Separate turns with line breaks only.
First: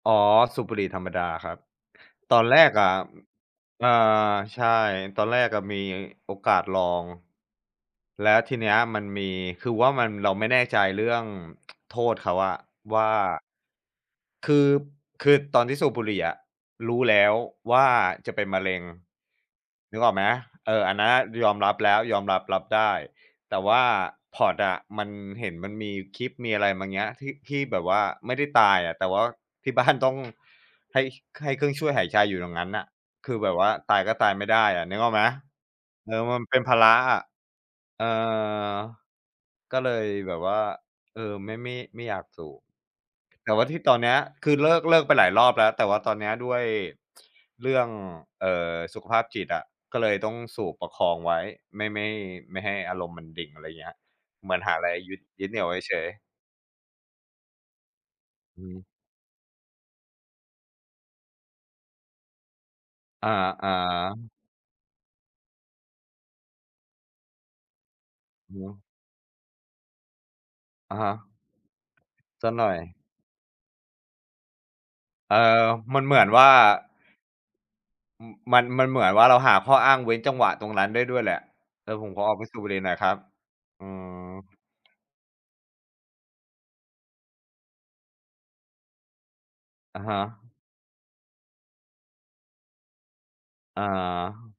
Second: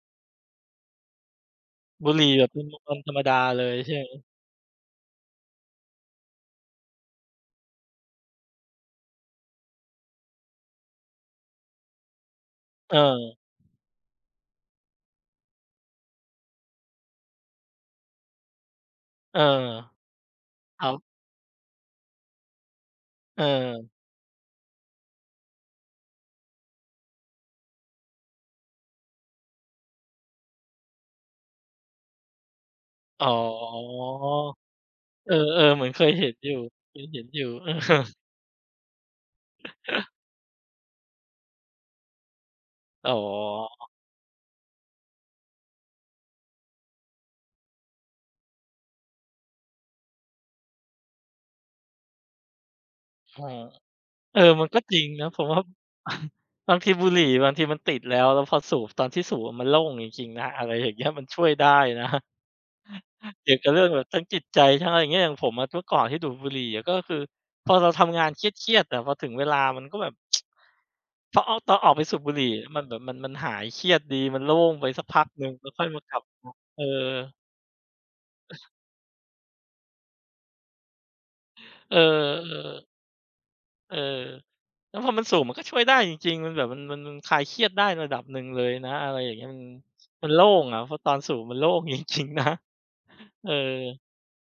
อ๋อ สูบบุหรี่ธรรมดาครับ
บุหรี่
ตอ
แบ
น
บ
แ
เ
ร
ป็น
ก
ม
อะ
วน ๆ ธรรมดาเลย
เอ่
ใ
อ
ช่ไหม?
ใช่ ตอนแรกอะมีโอกาสลอง แล้วทีเนี้ยมันมี คือว่ามัน เราไม่แน่ใจเรื่อง โทษเขาอะ
เ
ว่
ออ
า คือ คือตอนที่สูบบุหรี่อะรู้แล้วว่า จะเป็นมะเร็ง
เออ
นึกออกไหม เอ
อ
อ
้า
อั
ว
นนั้นอะยอมรับแล้ว ยอมรับ รับได้ แต่ว่
เออ
า pod อะ มัน เห็นมันมีคลิป มีอะไรเงี้ย ที่ ที่แบบว่าไม่ได้ตายอะ แต่ว่าที่ บ้าน ต้อง ให้ ให้เครื่องช่วยหายใจอยู่อย่างงั้นน่ะ
อ๋อ
คือแบบว่าตายก็ตายไม่ได้อะ นึกออกไหม?
เออ ๆ เหมือนเคย
เออ
เห็
ม
น
ัน
อยู
เป
่
็นภาร
เ
ะ
คย
อ
เห็
ะ
นอยู่ เออ
เอ่อ ก็เลยแบบว่า เออ ไม่ ไม่ ไม่อยากสูบ
อ๋อ
แต่ว่าที่ตอนเนี้ย คือเลิก เลิกไปหลายรอบแล้ว แต่ว่าตอนเนี้ยด้วย เรื่อง เอ่อ สุขภาพจิตอะ ก็เลยต้องสูบประคองไว้ ไม่ ไม่ ไม่ให้อารมณ์มัน
อ
ด
ื
ิ่ง
ม
อะไรเงี้ย
เออ
เหมือน
มั
ห
น
า
ก็
อะไร
จริง
ยึด
นะผ
ยึ
ม
ดเห
ว
น
่
ี
า
่ยวไว้เฉย ๆ
บางทีบุหรี่บางทีมันติดแล้ว แล้วพ
อ
อ
ื
สู
ม
บ ตอนที่สูบอะมันโล่งจริง ๆ นะ อะไรอย่างเงี้ย มันช่วยได้ นะ
อ
เกี่ยวกั
า
บเรื่องแบบทั้ง
ๆ
จิตใจ ทั้งอะไรอย่างเงี้ย อย่างผมอะเมื่อก่อนที่ดูดบุหรี่อะ ก็คือพอเราทำงานเค
อือฮ
รีย
ึ
ด ๆ อะ พอถึงเวลามันก็แบบ
อะฮะ
เพราะเอา ตอนออกไปสูบบุหรี
ส
่
ักหน่อย
มันเหมือนมัน มันหายเครียดดี มันโล่งไปสักพัก
เอ
หนึ่ง
อ
แล้วค่อย
ม
ม
ั
า
นเ
ก
หม
ลั
ื
บ
อนว่
ม
า
า เออ
อือ มัน มันเหมือนว่า เราหาข้ออ้างเว้นจังหวะตรงนั้นได้ด้วยแหละ "เอ
เอ
อ
อ
ผมขอออกไปสูบบุหรี่
ๆ
หน่อยครับ" อื
เออ
อ
แล้วพอมันสูบมันก็ช่วยได้จริง ๆ มันแบบมัน มัน มันคลายเครียดได้ระดับหนึ่งเลยนะ อะไรอย่างเงี้ย อือ
อะฮะ
มันโล่งอะ เพราะตอนสูบมันโล่ง จริง ๆ นะ เออ
อา